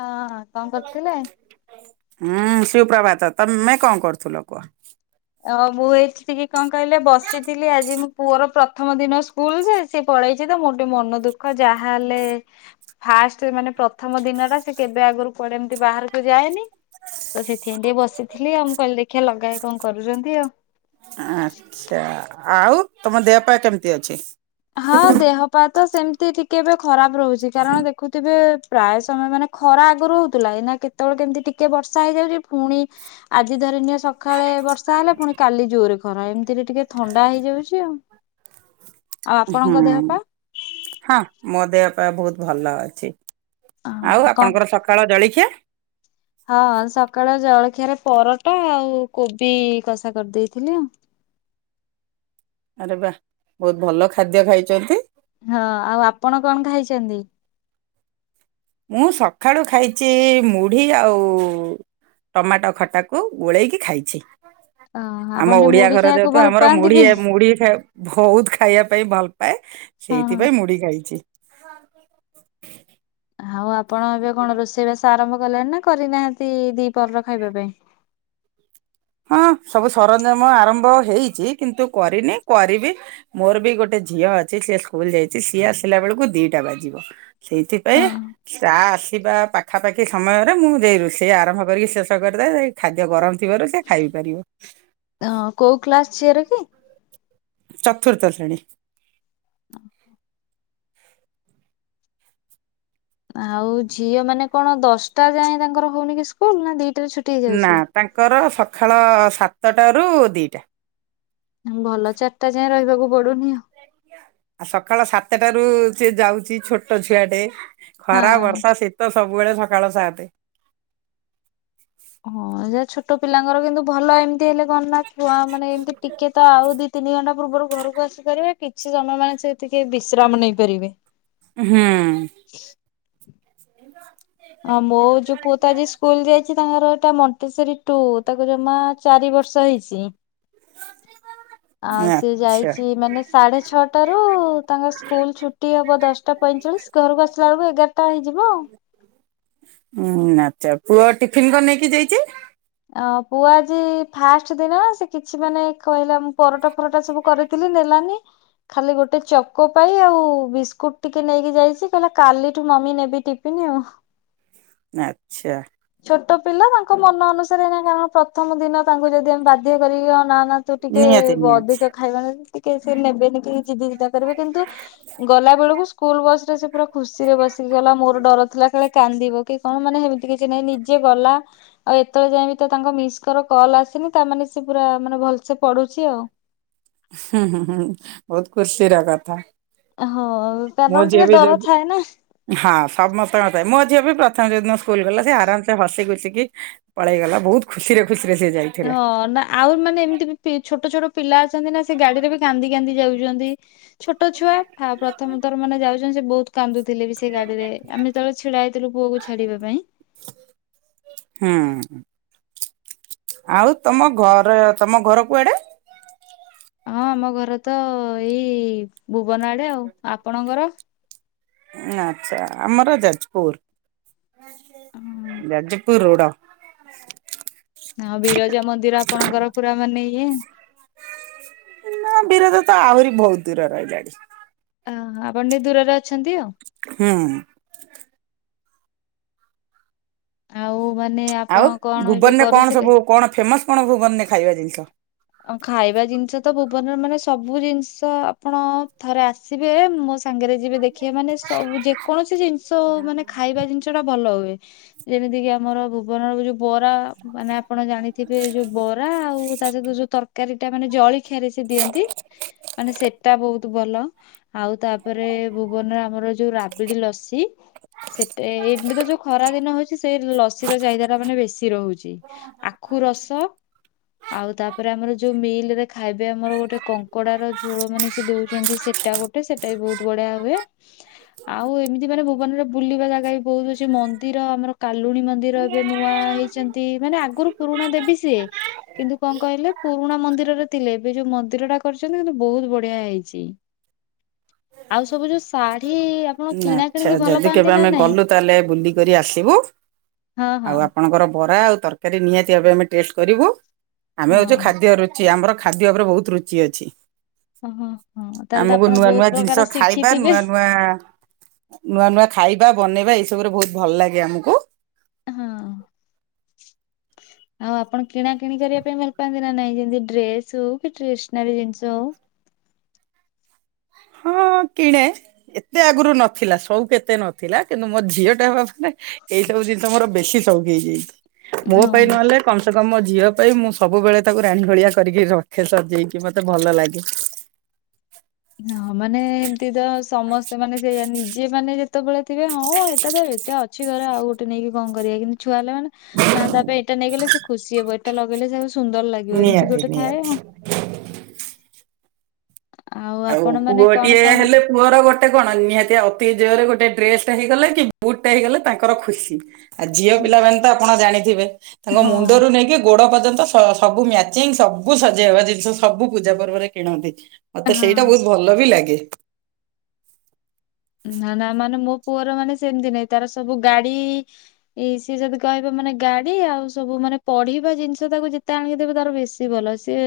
ହଁ ହଁ କଣ କରୁଥିଲେ? ହୁଁ ସୁପ୍ରଭାତ ତମେ କଣ କରୁଥିଲ କୁହ? ଓ ମୁଁ ଏଇଠି ଟିକେ କଣ କହିଲେ ବସିଥିଲି ଆଜି ମୋ ପୁଅର ପ୍ରଥମ ଦିନ ଶୁ ସ୍କୁଲଯେ ସିଏ ପଳେଇଛି ତ ମୋର ଟିକେ ମନ ଦୁଃ ଯାହାହେଲେ ଫାଷ୍ଟ ମାନେ ପ୍ରଥମ ଦିନ ଟା ସେ କେବେ ଆଗରୁ କଆଡ଼େ ଏମିତି ବାହାରକୁ ଯାଏନି ତ ସେଥିପାଇଁ ଟିକେ ବସିଥିଲ ଆଉ ମୁଁ କହିଲି ଦେଖିବା ଲଗାଏ କଣ କ କରୁଛନ୍ତି ଆଉ? ଆଚ୍ଛା ଆଉ ତମ ଦେହ ପା କେମିତି ଅଛି? ହଁ ଦେହ ପା ତ ସେମିତି ଟିକେ ଏବେ ଖରାପ ରହୁଛି କାରଣ ଦେଖୁଥିବେ ପ୍ରାୟ ସମୟ ମାନେ ଖରା ଆଗରୁ ହଉଥିଲା ଏଇନା କେତେବେଳେ କେମିତି ଟିକେ ବର୍ଷା ହେଇଯାଉଛି ଫୁଣି ଆଜି ଧରି ନିିଅ ସକାଳେ ବର୍ଷା ହେଲେ ପୁଣି କାଲି ଜୋରେ ଖରା ଏମିତିରେ ଟିକେ ଥଣ୍ଡା ହେଇଯାଉଛି ଆଉ ଆଉ ହୁଁ। ଆପଣଙ୍କ ଦେହ ପା? ହଁ ମୋ ଦେହ ପା ବହୁତ ଭଲ ଅଛି ଅ ଆଉ କଣ? ଆପଣଙ୍କର ସ କାଳ ଜଳିଖିଆ? ହଁ ସକାଳ ଜଳଖିଆରେ ପରଟ ଆଉ କୋବି କଷା କରିଦେଇଥିଲି ଆଉ। ଆରେ ବାଃ ବହୁତ ଭଲ ଖାଦ୍ୟ ଖାଇଛନ୍ତି। ହଁ ଆଉ ଆପଣ କଣ ଖାଇଛନ୍ତି? ମୁଁ ସଖାଳୁ ଖାଇଛି ମୁଢ଼ି ଆଉ ଟମାଟୋ ଖଟାକୁ ଗୋଳେଇକି ଖାଇଛି। ଅ ଆପଣ ଆମ ଟିକେ ଓଡ଼ିଆ ମୁଢି ଘର ଖାଇବାକୁ ଯେହେତୁ ଭଲ ଆମର ପାଆନ୍ତି ମୁଢ଼ି କି? ଆ ମୁଢ଼ି ଖା ଭୋଉତ ଖାଇବା ପାଇଁ ଭଲ ପାଏ ହଁ ହଁ। ସେଇଥିପାଇଁ ମୁଢ଼ି ଖାଇଛି। ଆଉ ଆପଣ ଏବେ କଣ ରୋଷେଇବାସ ଆରମ୍ଭ କଲେଣି ନା କରିନାହାନ୍ତି ଦି ପହରର ଖାଇବା ପାଇଁ? ହଁ ସବୁ ସରଞ୍ଜାମ ଆରମ୍ଭ ହେଇଛି କିନ୍ତୁ କରିନି କରିବି। ମୋର ବି ଗୋଟେ ଝିଅ ଅଛି ସିଏ ସ୍କୁଲ ଯାଇଛି ସିଏ ଆସିଲା ବେଳକୁ ଦିଟା ବାଜିବ। ସେଇଥିପାଇଁ ହଁ। ଚା ଆସିବା ପାଖାପାଖି ସମୟରେ ମୁଁ ଯାଇ ରୋଷେଇ ଆରମ୍ଭ କରିକି ଶେଷ କରିଦେ ସେ ଖାଦ୍ୟ ଗରମ୍ ଥିବାରୁ ସେ ଖାଇପାରିବ‌। ହଁ କୋଉ କ୍ଲାସ ଝିଅର କି? ଚତୁର୍ଥ ଶ୍ରେଣୀ। [unintelligible] ଆଉ ଝିଅ ମାନେ କଣ ଦଶଟା ଯାଏ ତାଙ୍କର ହଉନି କି ସ୍କୁଲ ନା ଦିଟାରେ ଛୁ ନା ତାଙ୍କର ସଖାଳ ସାତଟାରୁ ଦିଟା। ଭଲ ଚାରିଟା ଯାଏଁ ରହିବାକୁ ପଡ଼ୁନି ଆଉ। ଆଉ ସକାଳ ସାତଟାରୁ ସେ ଯାଉଛି ଛୋଟ ଛୁଆ ଟେ ଖରା ହଁ। ବର୍ଷା ଶୀତ ସବୁବେଳେ ସଖାଳ ସାତେ। ହଁ ଯେ ଛୋଟ ପିଲାଙ୍କର କିନ୍ତୁ ଭଲ ଏମିତି ହେଲେ କଣ ନା ଛୁଆ ମାନେ ଏମିତି ଟିକେ ତ ଆଉ ଦି ତିନି ଘଣ୍ଟା ପୂର୍ବରୁ ଘରକୁ ଆସିପାରିବେ କିଛି ସମୟ ମାନେ ସେ ତିିକେ ବିଶ୍ରାମ ନେଇପାରିବେ। ହୁଁ। ହଁ ମୋ ଯଉ ପୁଅ ତ ଅଜି ସ୍ ସ୍କୁଲ୍ ଯାଇଛି ତାଙ୍କର ଏଟା ମଣ୍ଟେଶ୍ଵରୀ ଟୁ ତାକୁ ଜମା ଚାରି ବର୍ଷ ହେଇଛି। [inaudible] ଆଉ ସେ ଆଚ୍ଛା ଯାଇଛି ମାନେ ସାଢେ ଛଅଟାରୁ ତାଙ୍କ ସ୍କୁଲ ଛୁଟ୍ ଟି ହବ ଦଶଟା ପଇଁଚାଳିଶ୍ ଘରକୁ ଆସିଲା ବେଳକୁ ଏଗାରଟା ହେଇଯିବ ଆଉ। ହୁଁ ଆଚ୍ଛା ପୁଅ ଟିଫିନ୍ କଣ ନେଇକି ଯାଇଛି? ଅଁ ପୁଅ ଆଜି ଫାଷ୍ଟ୍ ଦିନ ସେ କିଛି ମାନେ କହିଲା ମୁଁ ପରଟା ଫରଟା ସବୁ କରିଚ୍ କରିଥିଲି ନେଲାନି। ଖାଲି ଗୋଟେ ଚକୋପାଇ ଆଉ ବିସ୍କୁଟ୍ ଟିକେ ନେଇକି ଯାଇଛି କହିଲା କାଲିଠୁ ମମି ନେବି ଟିଫି- ଟିଫିନି ଆଉ। ଆଚ୍ଛା। ଛୋଟ ପିଲା ତାଙ୍କ ମନ ଅନୁସାରେ ପ୍ରଥମ ଦିନ ତାଙ୍କୁ ଯଦି ଆମେ ବାଧ୍ୟ କରିକି ନା ନା। ତୁ ଟିକେ ନିହାତି ନିହାତି ଅଧିକ ଖାଇବା ଟିକେ ସେ ନେବେନି କି ଜିଦି ଜୁଦା କରିବେ କିନ୍ତୁ। ଗଲା ବେଳକୁ ସ୍କୁଲ୍ ବସରେ ସେ ପୁରା ଖୁସିରେ ବସିକି ଗଲା ମୋର ଡର ଥିଲା କାଳେ କାନ୍ଦିବ କି କଣ ମାନେ ହେମିତି କି। କି ନାଇ ନିଜେ ଗଲା। ଆଉ ଏତେବେଳେ ଯାଇଏ ବି ତ ତାଙ୍କ ମିସ୍ କର କଲ୍ ଆସିନି ତାମାନେ ସେ ପୁରା ମାନେ ଭଲ୍ ସେ ପଢୁଛି ଆଉ। ହୁଁ ହୁଁ ହୁଁ ବହୁତ ଖୁସି କଥା। ହଁ ମୋ କାରଣ ଝିଅ ଟିକେ ବି ଯୋଉ ଡର ଥାଏ ନା। ହଁ ସମସ୍ତଙ୍କ କଥା ମୁଁ ଝିଅ ବି ପ୍ରଥମେ ଯୋଉ ଦିନ ସ୍କୁଲ ଗଲା ସେ ଆରାମ୍ ସେ ହସି ଖୁସିକି। ପଳେଇଗଲା ବହୁତ ଖୁସିରେଖୁସିରେ ସେ ଯାଇ ହଁ ନା। ଆଉ ମାନେ ଏମିତି ବି ଛୋଟ ଛୋଟ ପିଲା ଅଛନ୍ତି ନା ସେ ଗାଡିରେ ବି କାନ୍ଦି କାନ୍ଦି ଯାଉଛନ୍ତି। ଛୋଟ ଛୁଆ ଆ ପ୍ରଥମ ଥର ମାନେ ଯାଉଛନ୍ତି ସେ ବହୁତ୍। କାନ୍ଦୁଥିଲେ ବି ସେ ଗାଡିରେ ଆମେ ଯେତେବେଳେ ଛିଡା ହେଇଥିଲୁ ପୁଅକୁ ଛାଡିବା ପାଇଁ। ହୁଁ ଉଁ। ଆଉ ତମ ଘର ତମ ଘର କୁଆଡେ। ହଁ ଆମ ଘର ତ ଏଇ ଭୁବନ ଆଡେ ଆଉ ଆପଣଙ୍କର। ଆଚ୍ଛା ଆମର ଯାଜପୁର। ଯାଜପୁର ରୋଡ। ହଁ ବିରଜା ମନ୍ଦିର ଆପଣଙ୍କର ପୁରା ମାନେ ଇଏ। ନା ବିରଜା ତ ଆହୁରି ବହୁତ୍ ଦୂର ରହିଲାଣି। ଓ ଆପଣ ଟିକେ ଦୂରରେ ଅଛନ୍ତି ଆଉ। ହୁଁ ଉଁ। ଆଉ ମାନେ। ଆଉ ଆପଣ କଣ ଏବେ ଭୁବନ୍ ରେ କଣ କରୁଥିଲେ? ସବୁ କଣ ଫେମସ୍ କଣ ଭୁବନ୍ ରେ ଖାଇବା ଜିନିଷ ଖାଇବା ଜିନିଷ ତ ଭୁବନ୍ ରେ ମାନେ ସବୁ ଜିନିଷ ଆପଣ ଥରେ ଆସିବେ ମୋ ସାଙ୍ଗରେ। ଯେବେ ଦେଖିଵେ ମାନେ ସବୁ ଯେ କୌଣସି ଜିନିଷ ମାନେ ଖାଇବା ଜିନିଷ ଟା ଭଲ ହୁଏ ଯେମିତି କିି ଆମର ଭୁବନର ଯୋଉ ବରା ମାନେ ଆପଣ ଜାଣିଥିବେ ଯୋଉ ବରା ଆଉ ତା ସହିତ ଯୋଉ ତରକାରୀ ଟା ମାନେ ଜଳଖିଆରେ ସେ ଦିଅନ୍ତି ମାନେ ସେଟା ବହୁତ ଭଲ। ଆଉ ତାପରେ ଭୁବନରେ ଆମର ଯୋଉ ରାବିଡି ଲସି। ସେଟେ ଏବେ ତ ଯୋଉ ଖରା ଦିନ ହଉଚି ସେ ଲସିର ଚାହିଦା ଟା ମାନେ ବେଶୀ ରହୁଛି। ଆଖୁ ରସ ଆଉ ତା ପରେ ଆମର ଯୋଉ ମିଲରେ ଖାଇବେ ଆମର ଗୋଟେ କଙ୍କଡାର ଝୋଳ ମାନେ ସେ ଦୋଉଛନ୍ତି ସେ ଟା ଗୋଟେ ସେଟା ବି ବହୁତ୍ ବଢିଆ ହୁଏ। ଆଉ ଏମିତି ମାନେ ଭୁବନରେ ବୁଲିବା ଜାଗା ବି ବହୁତ୍ ଅଛି ମନ୍ଦିର ଆମର କାଲୁଣୀ ମନ୍ଦିର ଏବେ ନୂଆ ହେଇ ଛନ୍ତି ମାନେ ଆଗରୁ ପୁରୁଣା ଦେବି ସିଏ କିନ୍ତୁ କଣ୍ କହିଲେ ପୁରୁଣା ମନ୍ଦିରରେ ଥିଲେ ଏବେ ଯୋଉ ମନ୍ଦିର ଟା କରିଛନ୍ତି କିନ୍ତୁ ବହୁତ୍ ବଢିଆ ହେଇଛି। ଆଉ ସବୁ ଯୋଉ ଶାଢୀ ଆପଣ କିଣା ଆଚ୍ଛା କିିଣିକି ଭଲ ପାଆନ୍ତି ନା ନାଇଁ? କରି ଆସିବୁ ହଁ ଆଉ ହଁ ଆପଣଙ୍କର ବରା ଆଉ ତର୍ କାରି ନିହାତି ଭବେ ଆମେ ଟେଷ୍ଟ କରିବୁ। ଆମେ ହୋଉଚୁ ହଁ। ଖାଦ୍ୟ ରୁଚି ଆମର ଖାଦ୍ୟ ଉପରେ ବହୁତ୍ ରୁଚି ଅଛି। ଓହ ହଁ ତାହେଲ ତ ଆପଣ ବହୁତ୍ ପ୍ରକାର ଶିଖିଥିବେ। ବା ନୂଆ ନୂଆ ନୂଆ ଖାଇବା, ବନେଇବା ଏଇସବୁରେ ଭୋହୁତ ଭଲ୍ ଲାଗେ ଆମୁକୁ। ହଁ। ଆଉ ଆପଣ କିଣା କିଣି କରିଆ ପାଇଁ ଭଲ ପାନ୍ତି ନା ନାଇଁ ଯେମିତି ଡ୍ରେସ ହଉ କି, ଟ୍ରାସ୍ସନାରି ଜିନ୍ଷ ହଉ। ହଁ କିଣେ। ଏତେ ଆଗରୁ ନଥିଲା ସଉକ୍ ଏତେ ନଥିଲା କିନ୍ତୁ ମୋର ଝିଅ ଟା ହବା ଫରେ ଏଇ ସବୁ ଜିନଷ ମୋର ବେଶୀ ସଉକ୍ ହେଇଯାଇଚି। ମୋ ପାଇଁ ହଉ ନହେଲେ କମ ସେ କମ୍ ମୋ ଝିଅ ପାଇଁ ମୁଁ ସବୁବେଳେ ତାକୁ ରାଣି ଭଳିଆ କରିକି ରଖେ ସଜେଇକି ମତେ ଭଲ ଲାଗେ। ହଁ ମାନେ ଏମିତି ସମସ୍ତେ ମାନେ ସେଇଆ ନିଜେ ମାନେ ଯେତେବେଳେ ଥିବେ ହଁ ଏଇଟା ତ ଏ ଟା ଅଛି ଘରେ ଆଉ ଗୋଟେ ନେଇକି କଣ କରିଆ କିନ୍ତୁ ଛୁଆ ହେଲେ ମାନେ ନାଁ ତାପାଇଁ ଏଇଟା ନେଇଗଲେ ସେ ଖୁସି ହେବ ଏଟା ଲଗେଇଲେ ତାକୁ ସୁନ୍ଦର୍ ଲାଗିବ ଏମିତି ନିହାତି ଗୋଟେ ଥାଏ ନିହାତି। ହଁ ଆଉ ଆପଣ ମାନେ ପୁଅ କଣ ଟିଏ କଣ ହେଲେ ପୁଅର ଗୋଟେ କଣ ନିହାତି ଅତି ଜୋରେ ଗୋଟେ ଡ୍ରେସ ଟା ହେଇଗଲେ କି ବୁଟ୍ ଟେ ହେଇଗଲେ ତାଙ୍କର ଖୁସି। ଆ ଝିଅ ପିଲାମାନେ ତ ଆପଣ ଜାଣିଥିବେ। ତାଙ୍କ ହଁ ମୁଣ୍ଡରୁ ନେଇକି ଗୋଡ ପର୍ଯ୍ୟନ୍ତ ସ ତ ସବୁ ମ୍ୟାଚିଂ ସବୁ ସଜେଇହବା ଜିନ୍ଷ ସବୁ ପୂଜା ପର୍ବରେ କିଣନ୍ତି। ମତେ ସେଇଟା ହଁ। ବହୁତ୍ ଭଲ ବି ଲାଗେ। ନାଁ ନାଁ ମାନେ ମୋ ପୁଅର ମାନେ ସେମିତି ନାଇଁ ତାର ସବୁ ଗାଡି ଇ ସିଏ ଯଦି କହିବ ମାନେ ଗାଡି ଆଉ ସବୁ ମାନେ ତଡିବା ଜିନ୍ଷ ତାକୁ ଯେତେ ଆଣିକି ଦେବେ ତାର ବେଶ୍ ତି ଭଲ ସିଏ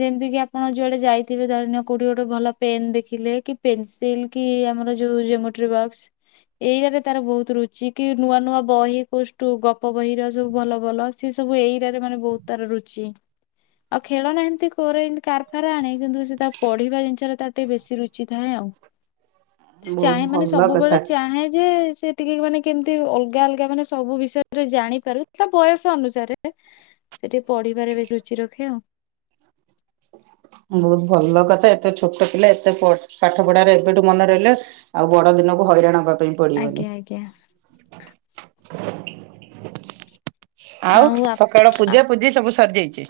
ଯେମତି କିି ଆପଣ ଯୁଆଡେ ଯାଇଥିବେ ଧରି ନିଅ କୋଉଠି ଗୋଟେ ଭଲ ପେନ୍ ଦେଖିଲେ କି, ପେନ୍ସିଲ୍ କି ଆମ ର ଯୋଉ ଜମୋଟ୍ରି ବକ୍ସ। ଏଇରାରେ ତାର ବହୁତ ରୁଚି। କି ନୂଆ ନୂଆ ବହି କୋଉ ଷ୍ଟୁ ଗପ ବହି ର ସବୁ ବଲ ବଲ ସି ସିଏ ସବୁ ଏଈରା ରେ ମାନେ ବହୁତ୍ ତାର ରୁଚି। ଆଉ ଖେଳନା ଏମିତି କରେ କାରଫାର ଆଣେ କିନ୍ତୁ ସେ ତା ପଢିବା ଜିନ୍ଷରେ ତା ଟିକେ ବେଶୀ ରୁଚି ଥାଏ ଆଉ। ସିଏ ବହୁତ ଚାହେଁ ମାନେ ଭଲ ସବୁବେଳେ କଥା ଚାହେଁ ଯେ ସେ ଟିକେ ମାନେ କେମିତି ଅଲଗା ଅଲଗା ମାନେ ସବୁ ବିଷୟ ରେ ଜାଣିପାରୁ ତା ବୟସ ଅନୁସାରେ। ସେଏ ଟିକେ ପଢିବାରେ ବେଶି ରୁଚି ରଖେ ଆଉ। ବହୁତ ଭଲ କଥା ଏତେ ଛୋଟ ପିଲା ଏତେ ପାଢା ପାଠ ପଢାରେ ଏବେଠୁ ମନେ ରହିଲା। ଆଉ ବଡ ଦିନକୁ ହଇରାଣ କପାଇଁ ପଡିବନି। ଆଜ୍ଞା ଆଜ୍ଞା ଆଉ ସକାଳ ପୂଜା ପୂଜି ସବୁ ସର୍ଯାଇଚି।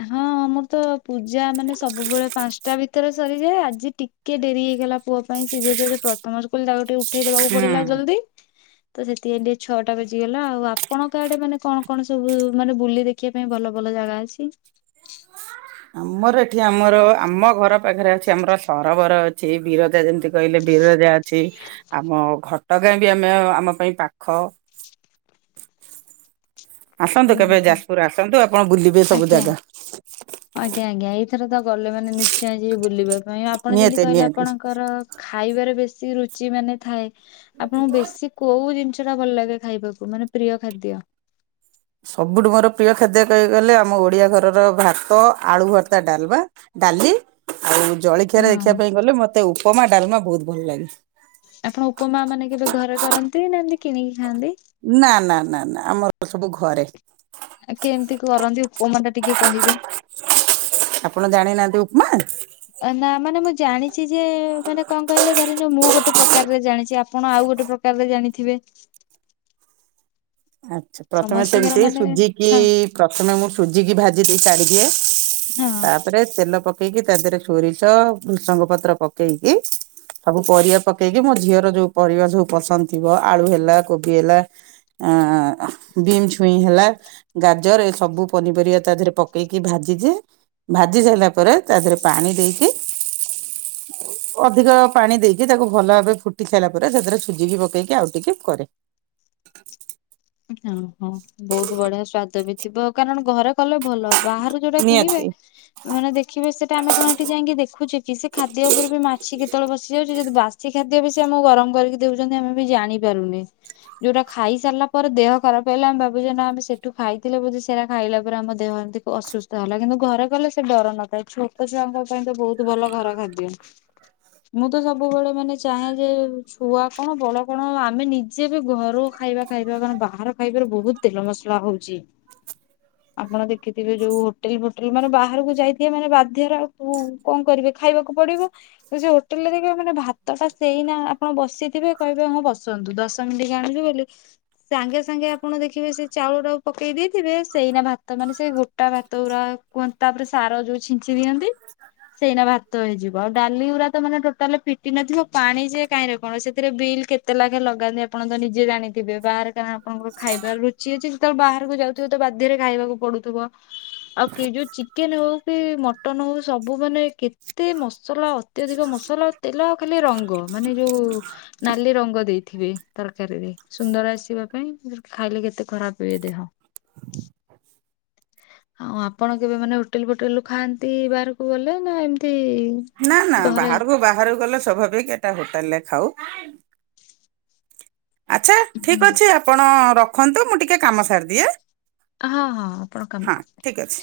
ଆ ହଁ ମୁଁ ତ ପୂଜା ମାନେ ସବୁବେଳେ ପାସ୍ ଟା ଭିତରେ ସରିଯାଏ। ଆଜି ଟିକେ ଡେରି ହେଇଗଲା ପୁଅ ପାଇଁ ସିଏ ଯେହେତୁ ଆଜି ପ୍ରଥମ ସ୍କୁଲ ତାକୁ ଟିକେ ଉ ଠେଇଦବାକୁ ପଡିଲା ହୁଁ। ଜଲ୍ଦି। ତ ସେଥିଇଁ ଟିକେ ଛଅଟା ବଜିଗଲା ଆଉ ଆପଣଙ୍କ କାଆଡେ ମାନେ କଣ କଣ ସବୁ ମାନେ ବୁଲି ଦେ ଖିଆ ପାଇଁ ବଲ ବଲ ଜାଗା ଅଛି। ଆମର ଏଠି ଆମର ଆମ ଘର ପାଖରେ ଅଛି ଆମର ସରବରଅ ଛି ବିରଜା ଯେମତି କହିଲେ ବିରଜା ଅଛି। ଆମ ଘ ତ କାହିଁକି ଆମେ ଆମ ପାଇଁ ପାଖ ଆସନ୍ତୁ କେବେ ହୁଁ ଯାଜପୁର ଆସନ୍ତୁ ଆପଣ ବୁଲିବେ ସବୁ ଆଜ୍ଞା। ଜାଗା? ଆଜ୍ଞା ଆଜ୍ଞା ଏଇଥର ତ ଗଲେ ମାନେ ନିଶ୍ଚୟ ଯିବି ବୁଲିବା ପାଇଁ ଆପଣ ଯେମିତି ନିହାତି କହିଲେ ନିହାତି। ଆପଣଙ୍କର ଖାଇବାରେ ବେଶୀ ରୁଚି ମାନେ ଥାଏ ଆପଣଙ୍କୁ ବେଶୀ କୋଉ ଜିନିଷ ଟା ଭଲ ଲାଗେ ଖାଇବାକୁ ମାନେ ପ୍ରିୟ ଖାଦ୍ୟ। ସବୁଠୁ ମୋର ପ୍ରିୟ ଖାଦ୍ୟ କହିବାକୁ ଗଲେ ଆମ ଓଡ଼ିଆ ଘରର ଭାତ ଆଳୁ ଭର୍ତ୍ତା ଡାଲବା। ଡାଲି ଆଉ ଜଳିଖିଆରେ ଦେଖିବା ହଁ ପାଇଁ ଗଲେ ମତେ ଉପମା ଡାଲମା ବହୁତ ଭଲ ଲାଗେ। ଆପଣ ଉପମା ମାନେ କେବେ ଘରେ କରନ୍ତି ନା ଏମିତି କିଣିକି ଖାଆନ୍ତି? ନା ନା ନା ନା ଆମର ସବୁ ଘରେ। ଆ କେମିତି କରନ୍ତି ଉପମା ଟା ଟିକେ କହିବେ? ଆପଣ ଜାଣିନାହାନ୍ତି ଉପମା। ନା ମାନେ ମୁଁ ଜାଣିଚି ଯେ ମାନେ କଣ କହିଲେ ଧରିନିଅ ମୁଁ ଗୋଟେ ପ୍ରକାରରେ ଜାଣିଚି ଆପଣ ଆଉ ଗୋଟେ ପ୍ରକ କାବେ ଜାଣିଥିବେ। ଆଚ୍ଛା ପ୍ରଥମେ ସମସ୍ତିଙ୍କର ସେମିତି ମାନେ ସୁଜିକି ହଁ ପ୍ରଥମେ ମୁଁ ସୁଜିକି ଭାଜି ଦେଇ କାଢିଦିଏ ହଁ ତାପରେ ତେଲ ପ କେଇକି ତା ଦେହରେ ସୋରିଷ ଭୃସଙ୍ଗ ପତ୍ର ପକେଇକି ସବୁ ପରିବା ପକେଇକି ମୋ ଝିଅର ଯୋଉ ପରିବା ସବୁ ପସନ୍ଦ ଥିବ ଆଳୁ ହେଲା କୋବି ହେଲା ଆଁ ବିମ୍ ଛୁଇଁ ହେଲା ଗାଜର ଏ ସବୁ ପନିପରିବା ତା ଦେହରେ ପକେଇକି ଭାଜିଯିଏ ଭାଜି ସାଇଲା ପରେ ତା ଦେହରେ ପାଣି ଦେଇକି [inaudible] ଅଧିକ ପାଣି ଦେଇକି ତାକୁ ଭଲ ଭାବେ ଫୁଟି ସାଇଲା ପରେ ସେଥିରେ ସୁଜିକି ପକେଇକି ଆଉ ଟିକେ କରେ। ହ ହଁ ବହୁତ ବଢିଆ ସୁ ସ୍ଵାଦ ବି ଥିବ କାରଣ ଘରେ କଲେ ଭଲ ବାହାରୁ ଯୋଉଟା କିଣିବେ ନିହାତି ମାନେ ଦେଖିବେ ସେଟା ଆମେ କଣ ଏଠି ଯାଇକି ଦେଖୁଚେ କି ସେ ଖାଦ୍ୟ ଉପରେ ବି ମାଛି କେତେବେଳେ ବସିଯାଉଚି ଯଦି ବାସ ସି ଖାଦ୍ୟ ବି ସେ ଆମକୁ ଗରମ କରିକି ଦେଉଚନ୍ତି ଆମେ ବି ଜାଣିପାରୁନି ଯୋଉଟା ଖାଇସାରିଲା ପରେ ଦେହ ଖରାପ ହେଲେ ଆମେ ଭାବୁଚେ ନା ଆମେ ସେଠୁ ଖାଇଥିଲେ ବୋଧେ ସେରା ଖାଇଲା ପରେ ଆମ ଦେହ ଏତିତି ଅସୁ ତ ହେଲା କିନ୍ତୁ ଘରେ କଲେ ସେ ଡର ନଥାଏ ଛୋଟ ଛୁଆଙ୍କ ପାଇଁ ତ ବହୁତ ଭଲ ଘର ଖାଦ୍ୟ। ମୁଁ ତ ସବୁବେଳେ ମାନେ ଚାହେଁ ଯେ ଛୁଆ କଣ ବଡ କଣ ଆମେ ନି ଯେବି ଘରୁ ଖାଇବା ଖାଇବା ମାନେ ବାହାର ଖାଇବାରେ ବହୁତ ତେଲ ମସଲା ହଉଛି। ଆପଣ ଦେଖିଥିବେ ଯୋଉ ହୋଟେଲ ଫୋଟେଲ ମାନେ ବାହାରକୁ ଯାଇଥିବେ ମାନେ ବାଧ୍ୟରେ ଆଉ କୋଉ କଣ କରିବେ ଖାଇବାକୁ ପଡିବ ତ ସେ ହୋଟେଲ ରେ ଦେଖିବ ମାନେ ଭା ତଟା ସେଇନା ଆପଣ ବସିଥିବେ କହିବେ ହଁ ବସନ୍ତୁ ଦଶ ମିନିଟ ଆଣିବୁ ବୋଲି ସାଙ୍ଗେ ସାଙ୍ଗେ ଆପଣ ଦେଖିବେ ସେ ଚାଉଳ ଟାକୁ ପକେଇ ଦେଇଥିବେ ସେଇନା ଭାତ ମାନେ ସେ ଗୋଟ ଟା ଭାତ ଗୁରା କୁହନ୍ତି ତାପରେ ସାର ଯୋଉ ଛିଞ୍ଚି ଦିଅନ୍ତି ସେଇନା ଭାତ ହେଇଯିବ ଆଉ ଡାଲି ଗୁରାତ ମାନେ ଟୋଟାଲ୍ ଫି ଟି ନଥିବ ପାଣି ଯେ କାହିଁରେ କଣ ସେଥିରେ ବିଲ୍ କେତେ ଲାଖ ଲଗାନ୍ତି ଆପଣ ତ ନିଜେ ଜାଣିଥିବେ। ବାହାର କାଁ ଆପଣଙ୍କର ଖାଇବା ରୁଚି ଅଛି ଯେତେବେଳେ ବାହାରକୁ ଯାଉଥିବ ତ ବାଧ୍ୟରେ ଖାଇବାକୁ ପଡୁଥିବ। ଆଉ କେଇ ଯୋଉ ଚିକେନ ହଉ ପି ମ ଟନ ହଉ ସବୁ ମାନେ କେତେ ମସଲା ଅ ତ୍ୟଧିକ ମସଲା ତେଲ ଆଉ ଖାଲି ରଙ୍ଗ ମାନେ ଯୋଉ ନାଲି ରଙ୍ଗ ଦେଇଥିବେ ତରକାରୀରେ ସୁନ୍ଦର ଆସିବା ପାଇଁ। ଖାଇଲେ କେତେ ଖରାପ ହୁଏ ଦେହ। ଆଉ ଆପଣ କେବେ ମାନେ ହୋଟେଲ ଫୋଟେଲ ରୁ ଖାଆନ୍ତି ବାହାରକୁ ଗଲେ ନା ଏମିତି ନା ନା ଘରେ ବାହାରକୁ ବାହାରକୁ ଗଲେ ସ୍ୱାଭାବିକ ହେଟା ହୋଟେଲରେ ଖାଉ ଆଚ୍ଛା ହୁଁ। ଠିକ ଅଛି ଆପଣ ର ଖନ୍ତୁ ମୁଁ ଟିକେ କାମ ସାରିଦିଏ। ହଁ ହଁ ଆପଣ ହଁ କାମ କରନ୍ତୁ। ଠିକ ଅଛି।